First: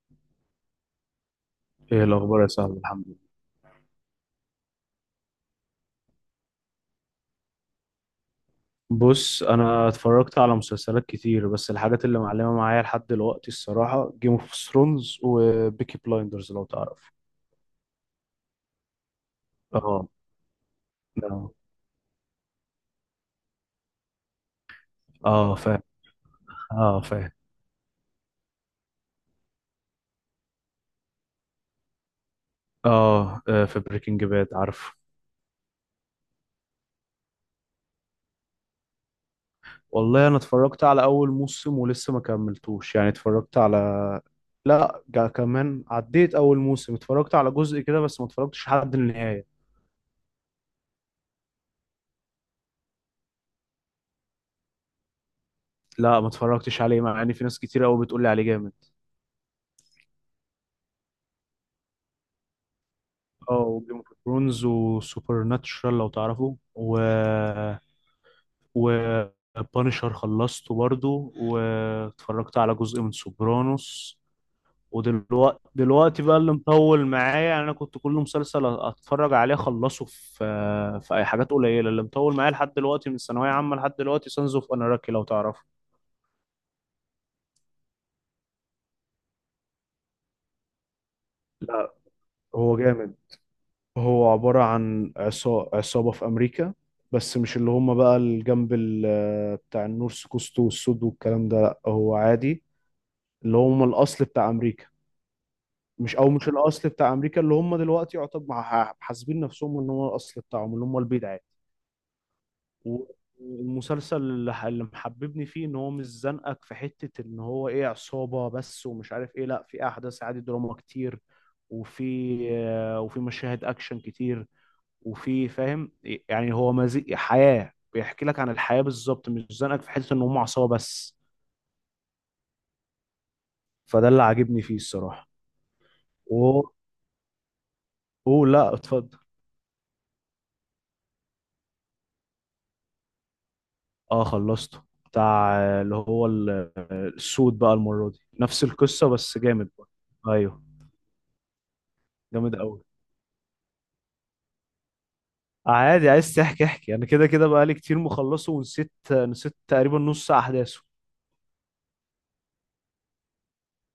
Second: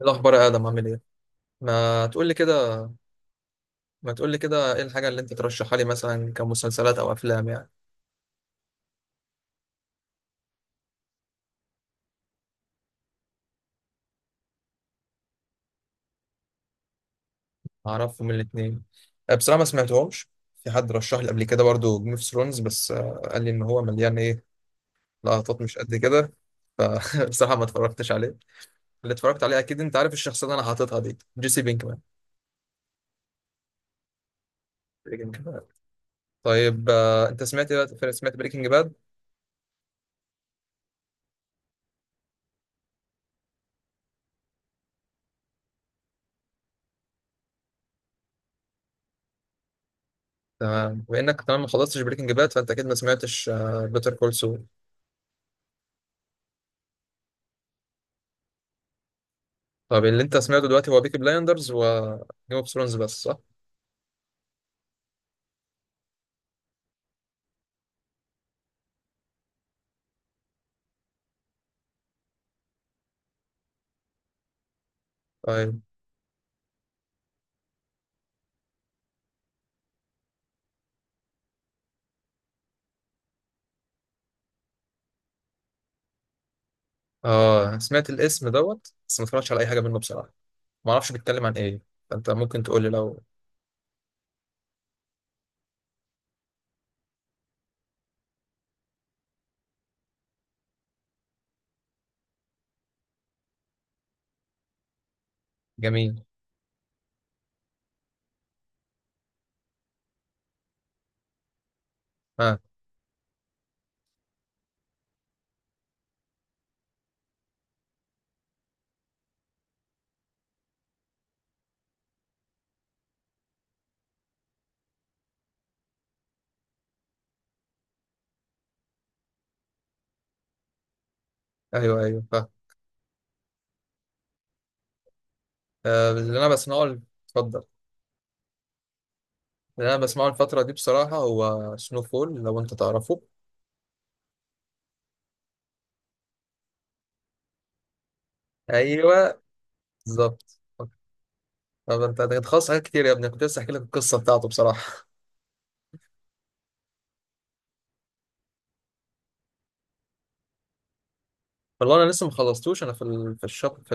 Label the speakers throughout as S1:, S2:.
S1: إيه الأخبار يا آدم؟ عامل إيه؟
S2: ايه
S1: ما تقول لي
S2: الاخبار يا صاحبي؟
S1: كده.
S2: الحمد لله.
S1: ما تقول لي كده، إيه الحاجة اللي أنت ترشحها لي مثلا كمسلسلات أو أفلام يعني؟
S2: بص، انا اتفرجت على مسلسلات كتير، بس الحاجات اللي معلمه معايا لحد دلوقتي الصراحه جيم اوف ثرونز وبيكي بلايندرز، لو تعرف.
S1: أعرفهم الاتنين. بصراحة ما
S2: اه
S1: سمعتهمش. في حد رشح لي قبل
S2: اه.
S1: كده برضو جيم اوف ثرونز، بس قال لي إن هو مليان إيه،
S2: اه،
S1: لقطات مش
S2: فاهم.
S1: قد كده.
S2: اه، فاهم.
S1: فبصراحة ما اتفرجتش عليه. اللي اتفرجت عليه، أكيد أنت عارف الشخصية اللي أنا حاططها دي، جيسي بينكمان،
S2: اه، في بريكنج باد، عارف.
S1: بريكنج باد. طيب أنت سمعت بريكنج باد؟
S2: والله انا اتفرجت على اول موسم ولسه ما كملتوش، يعني اتفرجت على... لا، كمان عديت اول موسم، اتفرجت على جزء كده بس ما اتفرجتش لحد النهايه.
S1: تمام، وإنك كمان ما خلصتش بريكنج باد فأنت أكيد ما سمعتش بيتر كول سول.
S2: لا، ما اتفرجتش عليه، مع ان في ناس كتير قوي بتقول لي عليه جامد.
S1: طب اللي انت سمعته دلوقتي هو بيكي بلايندرز و جيم اوف ثرونز بس، صح؟
S2: اه، وجيم اوف ثرونز وسوبر ناتشرال، لو تعرفوا، و بانشر خلصته برضو، واتفرجت على جزء من سوبرانوس. ودلوقتي
S1: طيب.
S2: دلوقتي بقى اللي مطول معايا، يعني انا كنت كل مسلسل اتفرج عليه اخلصه في اي حاجات قليله اللي مطول معايا لحد دلوقتي. من ثانويه عامه لحد دلوقتي سانز اوف اناراكي، لو تعرفه.
S1: اه، سمعت الاسم دوت بس ما اتفرجتش على اي حاجه منه بصراحه. ما اعرفش بيتكلم عن ايه،
S2: لا،
S1: فانت ممكن
S2: هو
S1: تقول لي
S2: جامد.
S1: لو.
S2: هو عبارة عن عصابة في أمريكا، بس مش اللي هم بقى الجنب بتاع النورث كوست والسود والكلام ده، لأ هو عادي، اللي هم الأصل بتاع أمريكا. مش،
S1: جميل.
S2: أو مش الأصل بتاع أمريكا، اللي هم دلوقتي يعتبر حاسبين نفسهم إن هو الأصل بتاعهم، اللي هم البيض عادي.
S1: ها.
S2: و- والمسلسل اللي محببني فيه إن هو مش زنقك في حتة إن هو إيه، عصابة بس ومش عارف إيه، لأ، في أحداث عادي، دراما كتير، وفي مشاهد أكشن كتير، وفي، فاهم، يعني هو مزيج حياة، بيحكي لك عن الحياة بالظبط، مش زنقك في حتة ان هم عصابة بس.
S1: ايوه ايوه،
S2: فده اللي عاجبني فيه الصراحة.
S1: آه، اللي انا
S2: و
S1: بسمعه ال-، اتفضل.
S2: اوه لا، اتفضل.
S1: اللي انا بسمعه الفتره دي بصراحه هو سنو فول، لو انت تعرفه.
S2: اه، خلصته بتاع، اللي هو السود بقى المرة دي نفس القصة بس
S1: ايوه.
S2: جامد بقى.
S1: بالظبط.
S2: ايوه،
S1: طب انت
S2: جامد
S1: خلاص
S2: قوي.
S1: حاجات كتير يا ابني، كنت لسه احكي لك القصه بتاعته بصراحه.
S2: عادي، عايز تحكي احكي. انا كده كده بقى لي كتير مخلصه ونسيت، تقريبا نص احداثه.
S1: والله انا لسه ما خلصتوش، انا في ال-، في الشاب، في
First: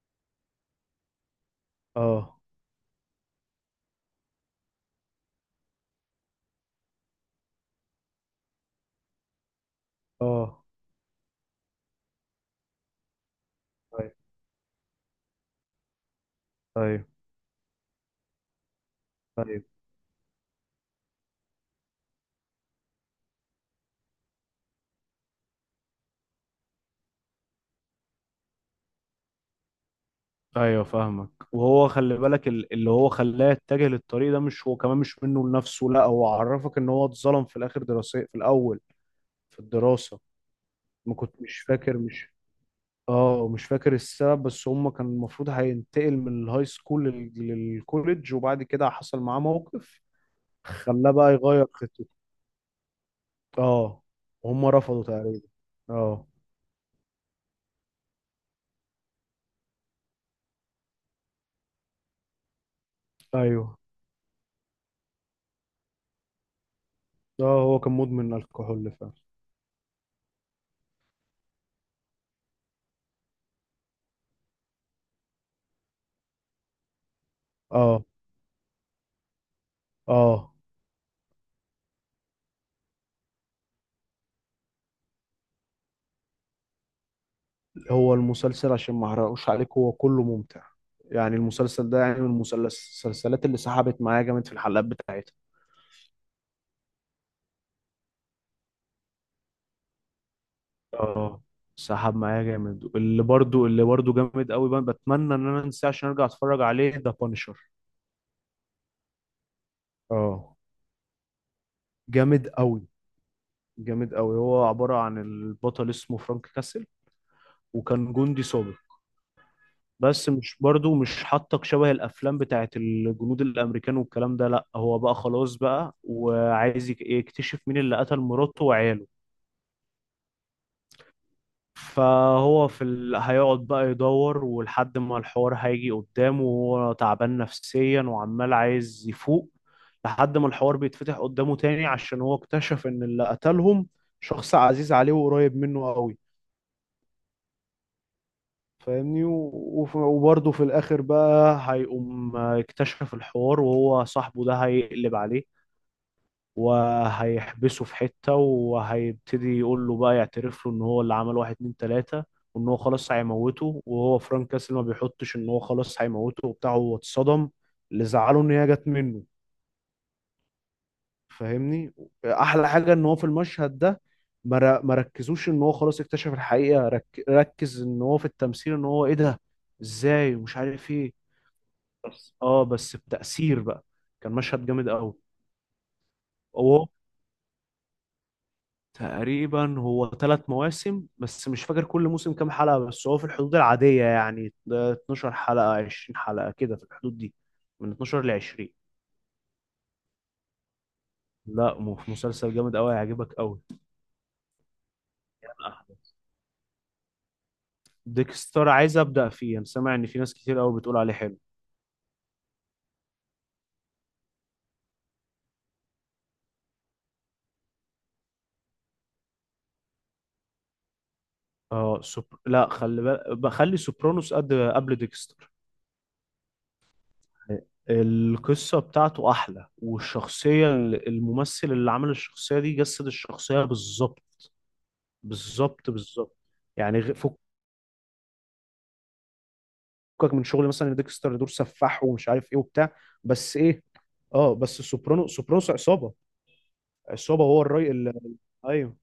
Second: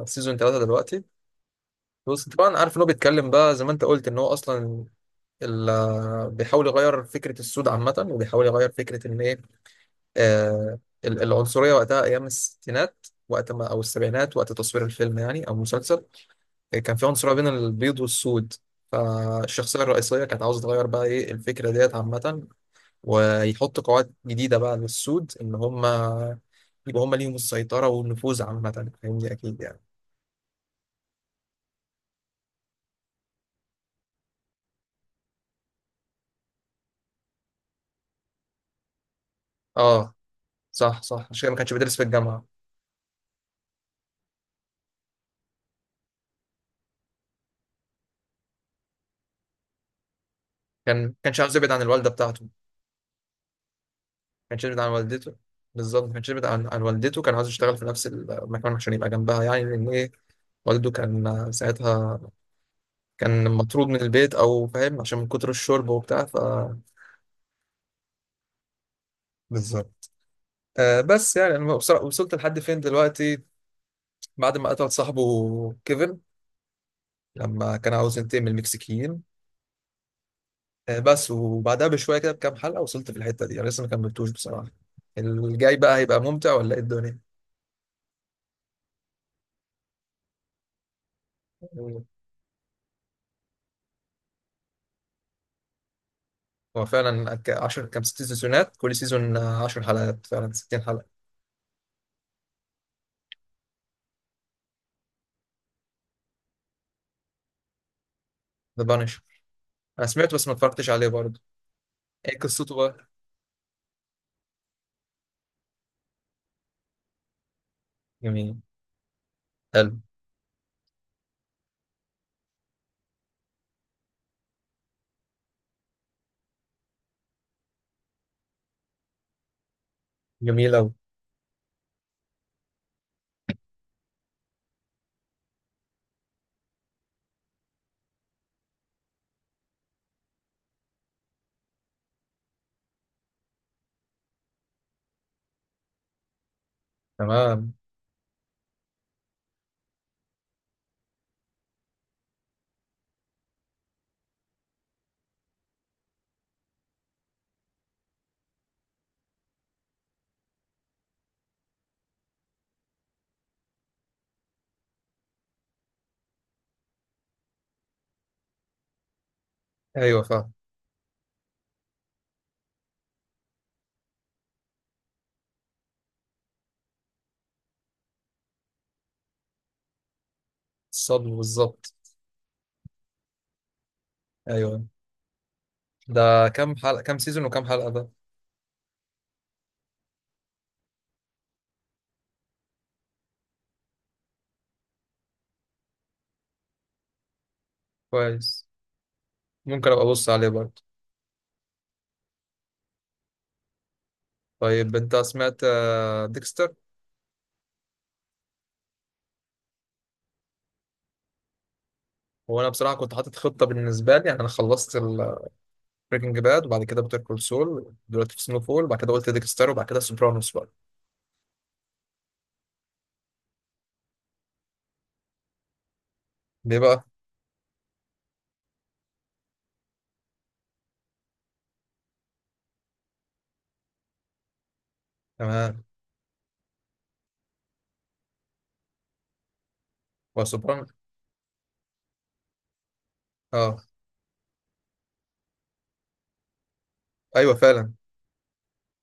S1: السيزون 3 دلوقتي. بص،
S2: اه.
S1: طبعا عارف ان هو بيتكلم بقى زي ما انت قلت ان هو اصلا ال- بيحاول يغير فكره السود عامه، وبيحاول يغير فكره ان ايه،
S2: اه،
S1: آه، ال- العنصريه وقتها ايام الستينات، وقت ما او
S2: طيب.
S1: السبعينات، وقت تصوير الفيلم يعني او المسلسل. كان
S2: طيب،
S1: في عنصريه بين البيض والسود،
S2: طيب.
S1: فالشخصيه الرئيسيه كانت عاوزه تغير بقى ايه الفكره ديت عامه، ويحط قواعد جديده بقى للسود، ان هم يبقى هم ليهم السيطره والنفوذ عامه، فاهمني اكيد يعني.
S2: ايوه، فاهمك. وهو خلي بالك اللي هو خلاه يتجه للطريق ده مش هو كمان، مش منه لنفسه، لا هو عرفك ان هو اتظلم في الاخر دراسي، في الاول، في
S1: اه،
S2: الدراسة.
S1: صح
S2: ما
S1: صح،
S2: كنت
S1: عشان كده ما
S2: مش
S1: كانش بيدرس
S2: فاكر،
S1: في
S2: مش...
S1: الجامعه.
S2: اه، مش فاكر السبب، بس هم كان المفروض هينتقل من الهاي سكول للكوليدج، وبعد كده حصل معاه موقف خلاه
S1: كان
S2: بقى
S1: كانش عاوز
S2: يغير
S1: يبعد عن
S2: خطته.
S1: الوالده بتاعته، ما
S2: اه،
S1: كانش
S2: وهم
S1: يبعد عن
S2: رفضوا
S1: والدته.
S2: تقريبا.
S1: بالظبط، ما
S2: اه.
S1: كانش يبعد عن والدته، كان عاوز يشتغل في نفس المكان عشان يبقى جنبها يعني، لان ايه، والده كان ساعتها كان
S2: ايوه.
S1: مطرود من البيت، او فاهم، عشان من كتر الشرب وبتاع، ف.
S2: اه، هو كان مدمن الكحول فعلا.
S1: بالظبط. آه بس يعني انا وصلت لحد فين دلوقتي. بعد ما قتل صاحبه كيفن، لما كان
S2: اه.
S1: عاوز ينتقم من المكسيكيين.
S2: اه،
S1: آه بس، وبعدها بشويه كده بكام حلقه، وصلت في الحته دي، انا لسه ما كملتوش بصراحه. الجاي بقى هيبقى ممتع ولا ايه الدنيا؟
S2: هو المسلسل عشان ما احرقوش عليك هو كله ممتع. يعني المسلسل ده، يعني من المسلسلات اللي سحبت معايا جامد في الحلقات بتاعتها.
S1: هو فعلا 10 كام، ست سيزونات، كل سيزون 10 حلقات، فعلا 60 حلقة.
S2: اه، سحب معايا جامد. اللي برضو جامد قوي بقى، بتمنى ان انا انساه عشان ارجع اتفرج عليه، ده بانشر.
S1: ذا بانش، انا سمعته بس ما
S2: اه،
S1: اتفرجتش عليه برضه. ايه
S2: جامد
S1: قصته
S2: قوي.
S1: بقى؟
S2: جامد قوي. هو عبارة عن البطل اسمه فرانك كاسل، وكان جندي
S1: جميل.
S2: سابق.
S1: حلو.
S2: بس مش برضو مش حاطك شبه الافلام بتاعت الجنود الامريكان والكلام ده، لا، هو بقى خلاص بقى وعايز يكتشف مين اللي قتل مراته وعياله.
S1: جميل اوي.
S2: فهو في ال... هيقعد بقى يدور، ولحد ما الحوار هيجي قدامه وهو تعبان نفسيا وعمال عايز يفوق، لحد ما الحوار بيتفتح قدامه تاني، عشان هو اكتشف ان اللي قتلهم شخص عزيز عليه وقريب منه قوي.
S1: تمام.
S2: فاهمني، وبرضه في الاخر بقى هيقوم اكتشف الحوار، وهو صاحبه ده هيقلب عليه وهيحبسه في حتة، وهيبتدي يقول له بقى، يعترف له ان هو اللي عمل واحد اتنين تلاتة، وان هو خلاص هيموته. وهو فرانك كاسل ما بيحطش ان هو خلاص هيموته وبتاع، هو اتصدم، اللي زعله ان هي جت منه.
S1: ايوه فاهم.
S2: فاهمني. احلى حاجة ان هو في المشهد ده ما ركزوش ان هو خلاص اكتشف الحقيقة، ركز ان هو في التمثيل، ان هو ايه ده، ازاي، ومش عارف ايه.
S1: الصدمة بالظبط.
S2: بس، اه، بس بتأثير بقى. كان مشهد
S1: ايوه.
S2: جامد قوي.
S1: ده كام
S2: هو
S1: حلقة، كام سيزون وكام حلقة ده؟
S2: تقريبا هو ثلاث مواسم، بس مش فاكر كل موسم كام حلقة، بس هو في الحدود العادية، يعني 12 حلقة، 20 حلقة، كده في الحدود دي، من 12 ل
S1: كويس.
S2: 20.
S1: ممكن ابقى ابص عليه برضه.
S2: لا، مسلسل جامد قوي، هيعجبك قوي.
S1: طيب انت سمعت ديكستر؟
S2: ديكستر عايز أبدأ فيه، انا سامع ان في ناس كتير قوي بتقول عليه حلو.
S1: هو انا بصراحة كنت حاطط خطة بالنسبة لي يعني، انا خلصت بريكنج باد وبعد كده بيتر كول سول، دلوقتي في سنو فول وبعد كده قلت ديكستر وبعد كده سوبرانوس بقى.
S2: اه، لا، خلي بالك، بخلي سوبرانوس قد قبل ديكستر.
S1: ليه بقى؟
S2: القصة بتاعته أحلى، والشخصية، الممثل اللي عمل الشخصية دي جسد الشخصية بالظبط.
S1: تمام.
S2: بالظبط، بالظبط. يعني فكك
S1: هو،
S2: من شغل مثلا ديكستر، دور سفاح ومش عارف إيه وبتاع، بس
S1: اه،
S2: إيه؟ اه، بس سوبرانوس عصابة، عصابة،
S1: ايوه
S2: هو الراي
S1: فعلا.
S2: أيوه.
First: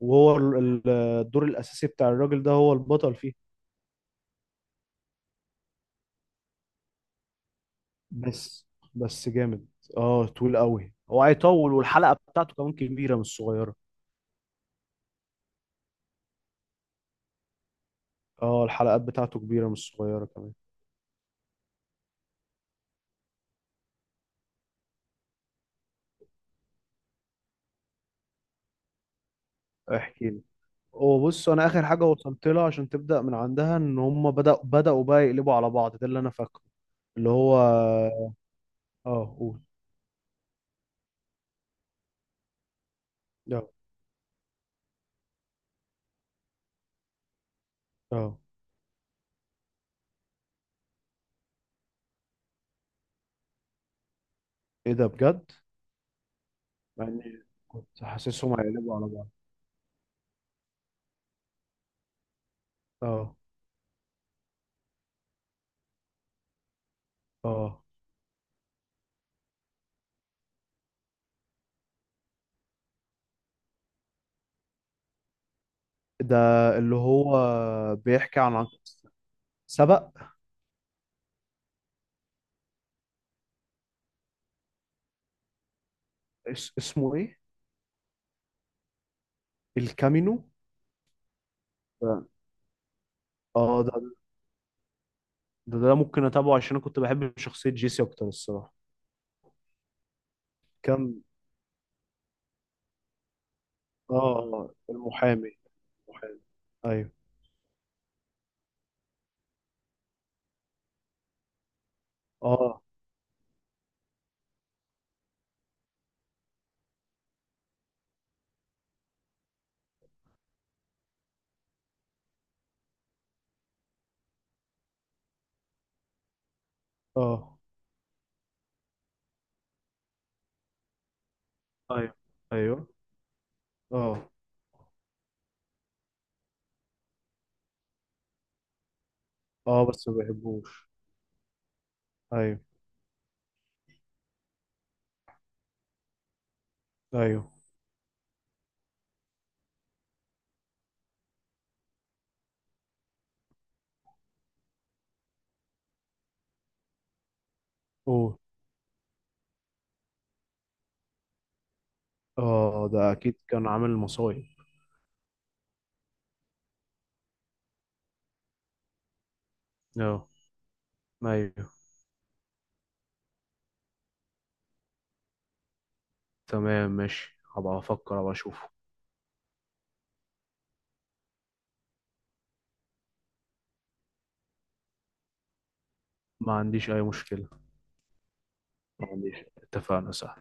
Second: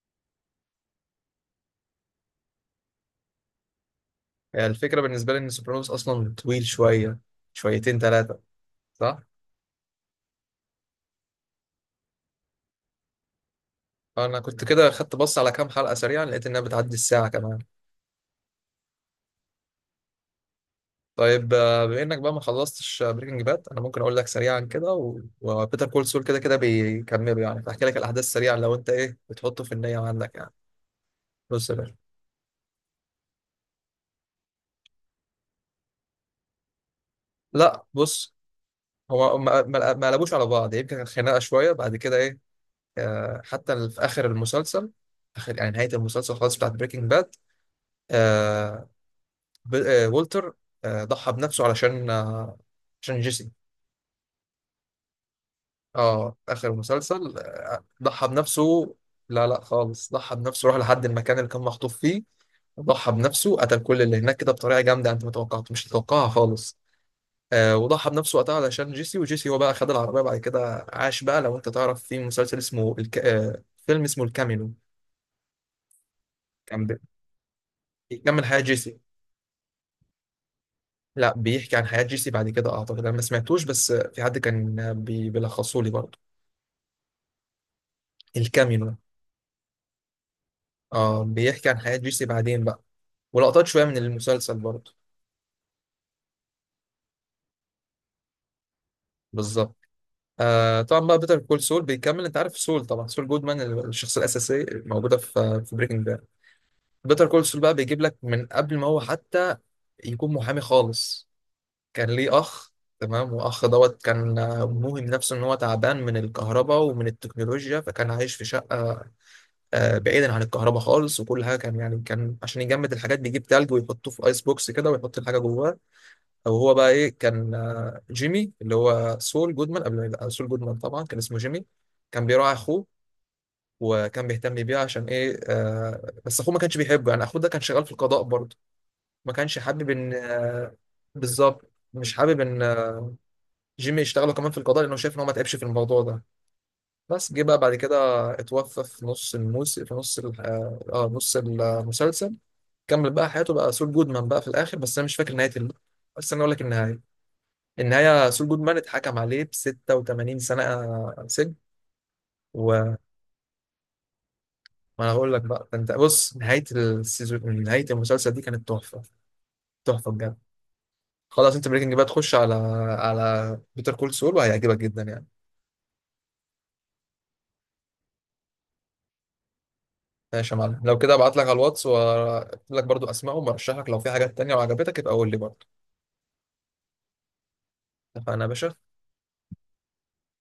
S2: وهو الدور الأساسي بتاع الراجل ده، هو البطل فيه.
S1: يعني الفكره بالنسبه لي ان سوبرانوس اصلا طويل شويه، شويتين ثلاثه.
S2: بس
S1: صح.
S2: بس جامد. اه، طويل قوي، هو هيطول، والحلقة بتاعته كمان كبيرة، مش صغيرة.
S1: انا كنت كده خدت بص على كام حلقه سريعا، لقيت انها بتعدي الساعه كمان.
S2: اه، الحلقات بتاعته كبيرة مش صغيرة كمان.
S1: طيب، بما انك بقى ما خلصتش بريكنج باد، انا ممكن اقول لك سريعا كده، وبيتر كول سول كده كده بيكملوا يعني، فاحكي لك الاحداث سريعا لو انت ايه بتحطه في النيه
S2: احكي
S1: عندك
S2: لي.
S1: يعني.
S2: وبص، انا
S1: بص يا
S2: اخر
S1: باشا.
S2: حاجه وصلت لها عشان تبدا من عندها، ان هم بدأوا بقى يقلبوا على بعض، ده اللي انا فاكره. اللي هو...
S1: لا بص،
S2: اه،
S1: هو
S2: قول.
S1: ما قلبوش على بعض، يمكن كانت خناقه شويه بعد كده ايه، آه،
S2: اه.
S1: حتى في اخر المسلسل، اخر يعني نهايه المسلسل خالص بتاعت بريكنج باد.
S2: اه،
S1: والتر، آه، ضحى بنفسه علشان آه، عشان جيسي.
S2: ايه ده بجد؟
S1: اه اخر مسلسل
S2: يعني
S1: آه،
S2: كنت
S1: ضحى
S2: حاسسهم
S1: بنفسه.
S2: هيقلبوا على بعض.
S1: لا لا خالص، ضحى بنفسه، راح لحد المكان اللي كان مخطوف فيه، ضحى
S2: اه.
S1: بنفسه، قتل كل اللي هناك كده بطريقه جامده انت ما توقعت مش تتوقعها خالص. آه
S2: اه،
S1: وضحى بنفسه وقتها علشان جيسي، وجيسي هو بقى خد العربيه بعد كده عاش بقى. لو انت تعرف في مسلسل اسمه الك-، آه فيلم اسمه الكامينو،
S2: ده
S1: كان
S2: اللي هو بيحكي
S1: بيكمل
S2: عن
S1: حياه جيسي.
S2: سبق.
S1: لا بيحكي عن حياه جيسي بعد كده، اعتقد انا ما سمعتوش، بس آه، في حد كان آه، بيلخصه لي برضه.
S2: اسمه ايه؟
S1: الكامينو.
S2: الكامينو.
S1: اه بيحكي عن حياة جيسي بعدين بقى، ولقطات
S2: اه،
S1: شوية
S2: ده،
S1: من المسلسل برضه.
S2: ممكن اتابعه، عشان انا كنت بحب شخصيه جيسي اكتر الصراحه.
S1: بالظبط. آه طبعا بقى
S2: كان.
S1: بيتر كول سول بيكمل، انت عارف سول طبعا، سول جودمان، الشخصية الأساسية
S2: اه،
S1: موجودة
S2: المحامي،
S1: في بريكنج باد.
S2: المحامي. ايوه.
S1: بيتر كول سول بقى بيجيب لك من قبل ما هو حتى يكون محامي خالص، كان ليه أخ.
S2: اه.
S1: تمام، وأخ دوت كان آه، موهم نفسه إن هو تعبان من الكهرباء ومن التكنولوجيا، فكان عايش في شقة آه، بعيدا عن الكهرباء خالص، وكل حاجة كان يعني كان عشان يجمد الحاجات بيجيب تلج ويحطه في آيس بوكس كده ويحط الحاجة جواه. او هو بقى ايه، كان
S2: اه،
S1: آه، جيمي اللي هو سول جودمان قبل ما يبقى سول جودمان طبعا، كان اسمه جيمي،
S2: ايوه.
S1: كان بيراعي اخوه
S2: ايوه.
S1: وكان
S2: اه.
S1: بيهتم بيه عشان ايه، آه بس اخوه ما كانش بيحبه يعني. اخوه ده كان شغال في القضاء برضه، ما كانش
S2: اه،
S1: حابب
S2: بس
S1: ان
S2: ما
S1: آه،
S2: بيحبوش.
S1: بالظبط مش حابب
S2: ايوه.
S1: ان آه، جيمي يشتغله كمان في القضاء لانه شايف ان هو ما تعبش في الموضوع ده. بس جه
S2: ايوه.
S1: بقى بعد كده، اتوفى في نص الموسم، في نص ال- اه آه، نص المسلسل. كمل بقى حياته بقى سول جودمان بقى في الاخر، بس انا مش فاكر نهايه ال-. بس انا اقول لك النهايه، النهاية
S2: اوه.
S1: سول جودمان اتحكم عليه ب 86 سنة سجن.
S2: اه،
S1: وما،
S2: ده اكيد كان عامل مصايب.
S1: انا هقول لك بقى ده، انت بص، نهاية السيزون، نهاية المسلسل دي كانت تحفة، تحفة
S2: اه.
S1: بجد. خلاص، انت
S2: ايوه،
S1: بريكنج بقى تخش على على بيتر كول سول وهيعجبك جدا يعني.
S2: تمام، ماشي، هبقى افكر ابقى اشوفه.
S1: ماشي يا معلم، لو كده ابعت لك على الواتس واكتب لك برضو اسمائهم، وارشح لك لو في حاجات تانية وعجبتك يبقى قول لي برضو.
S2: ما عنديش اي مشكلة.
S1: اتفقنا يا باشا.
S2: ما عنديش. اتفقنا، صح.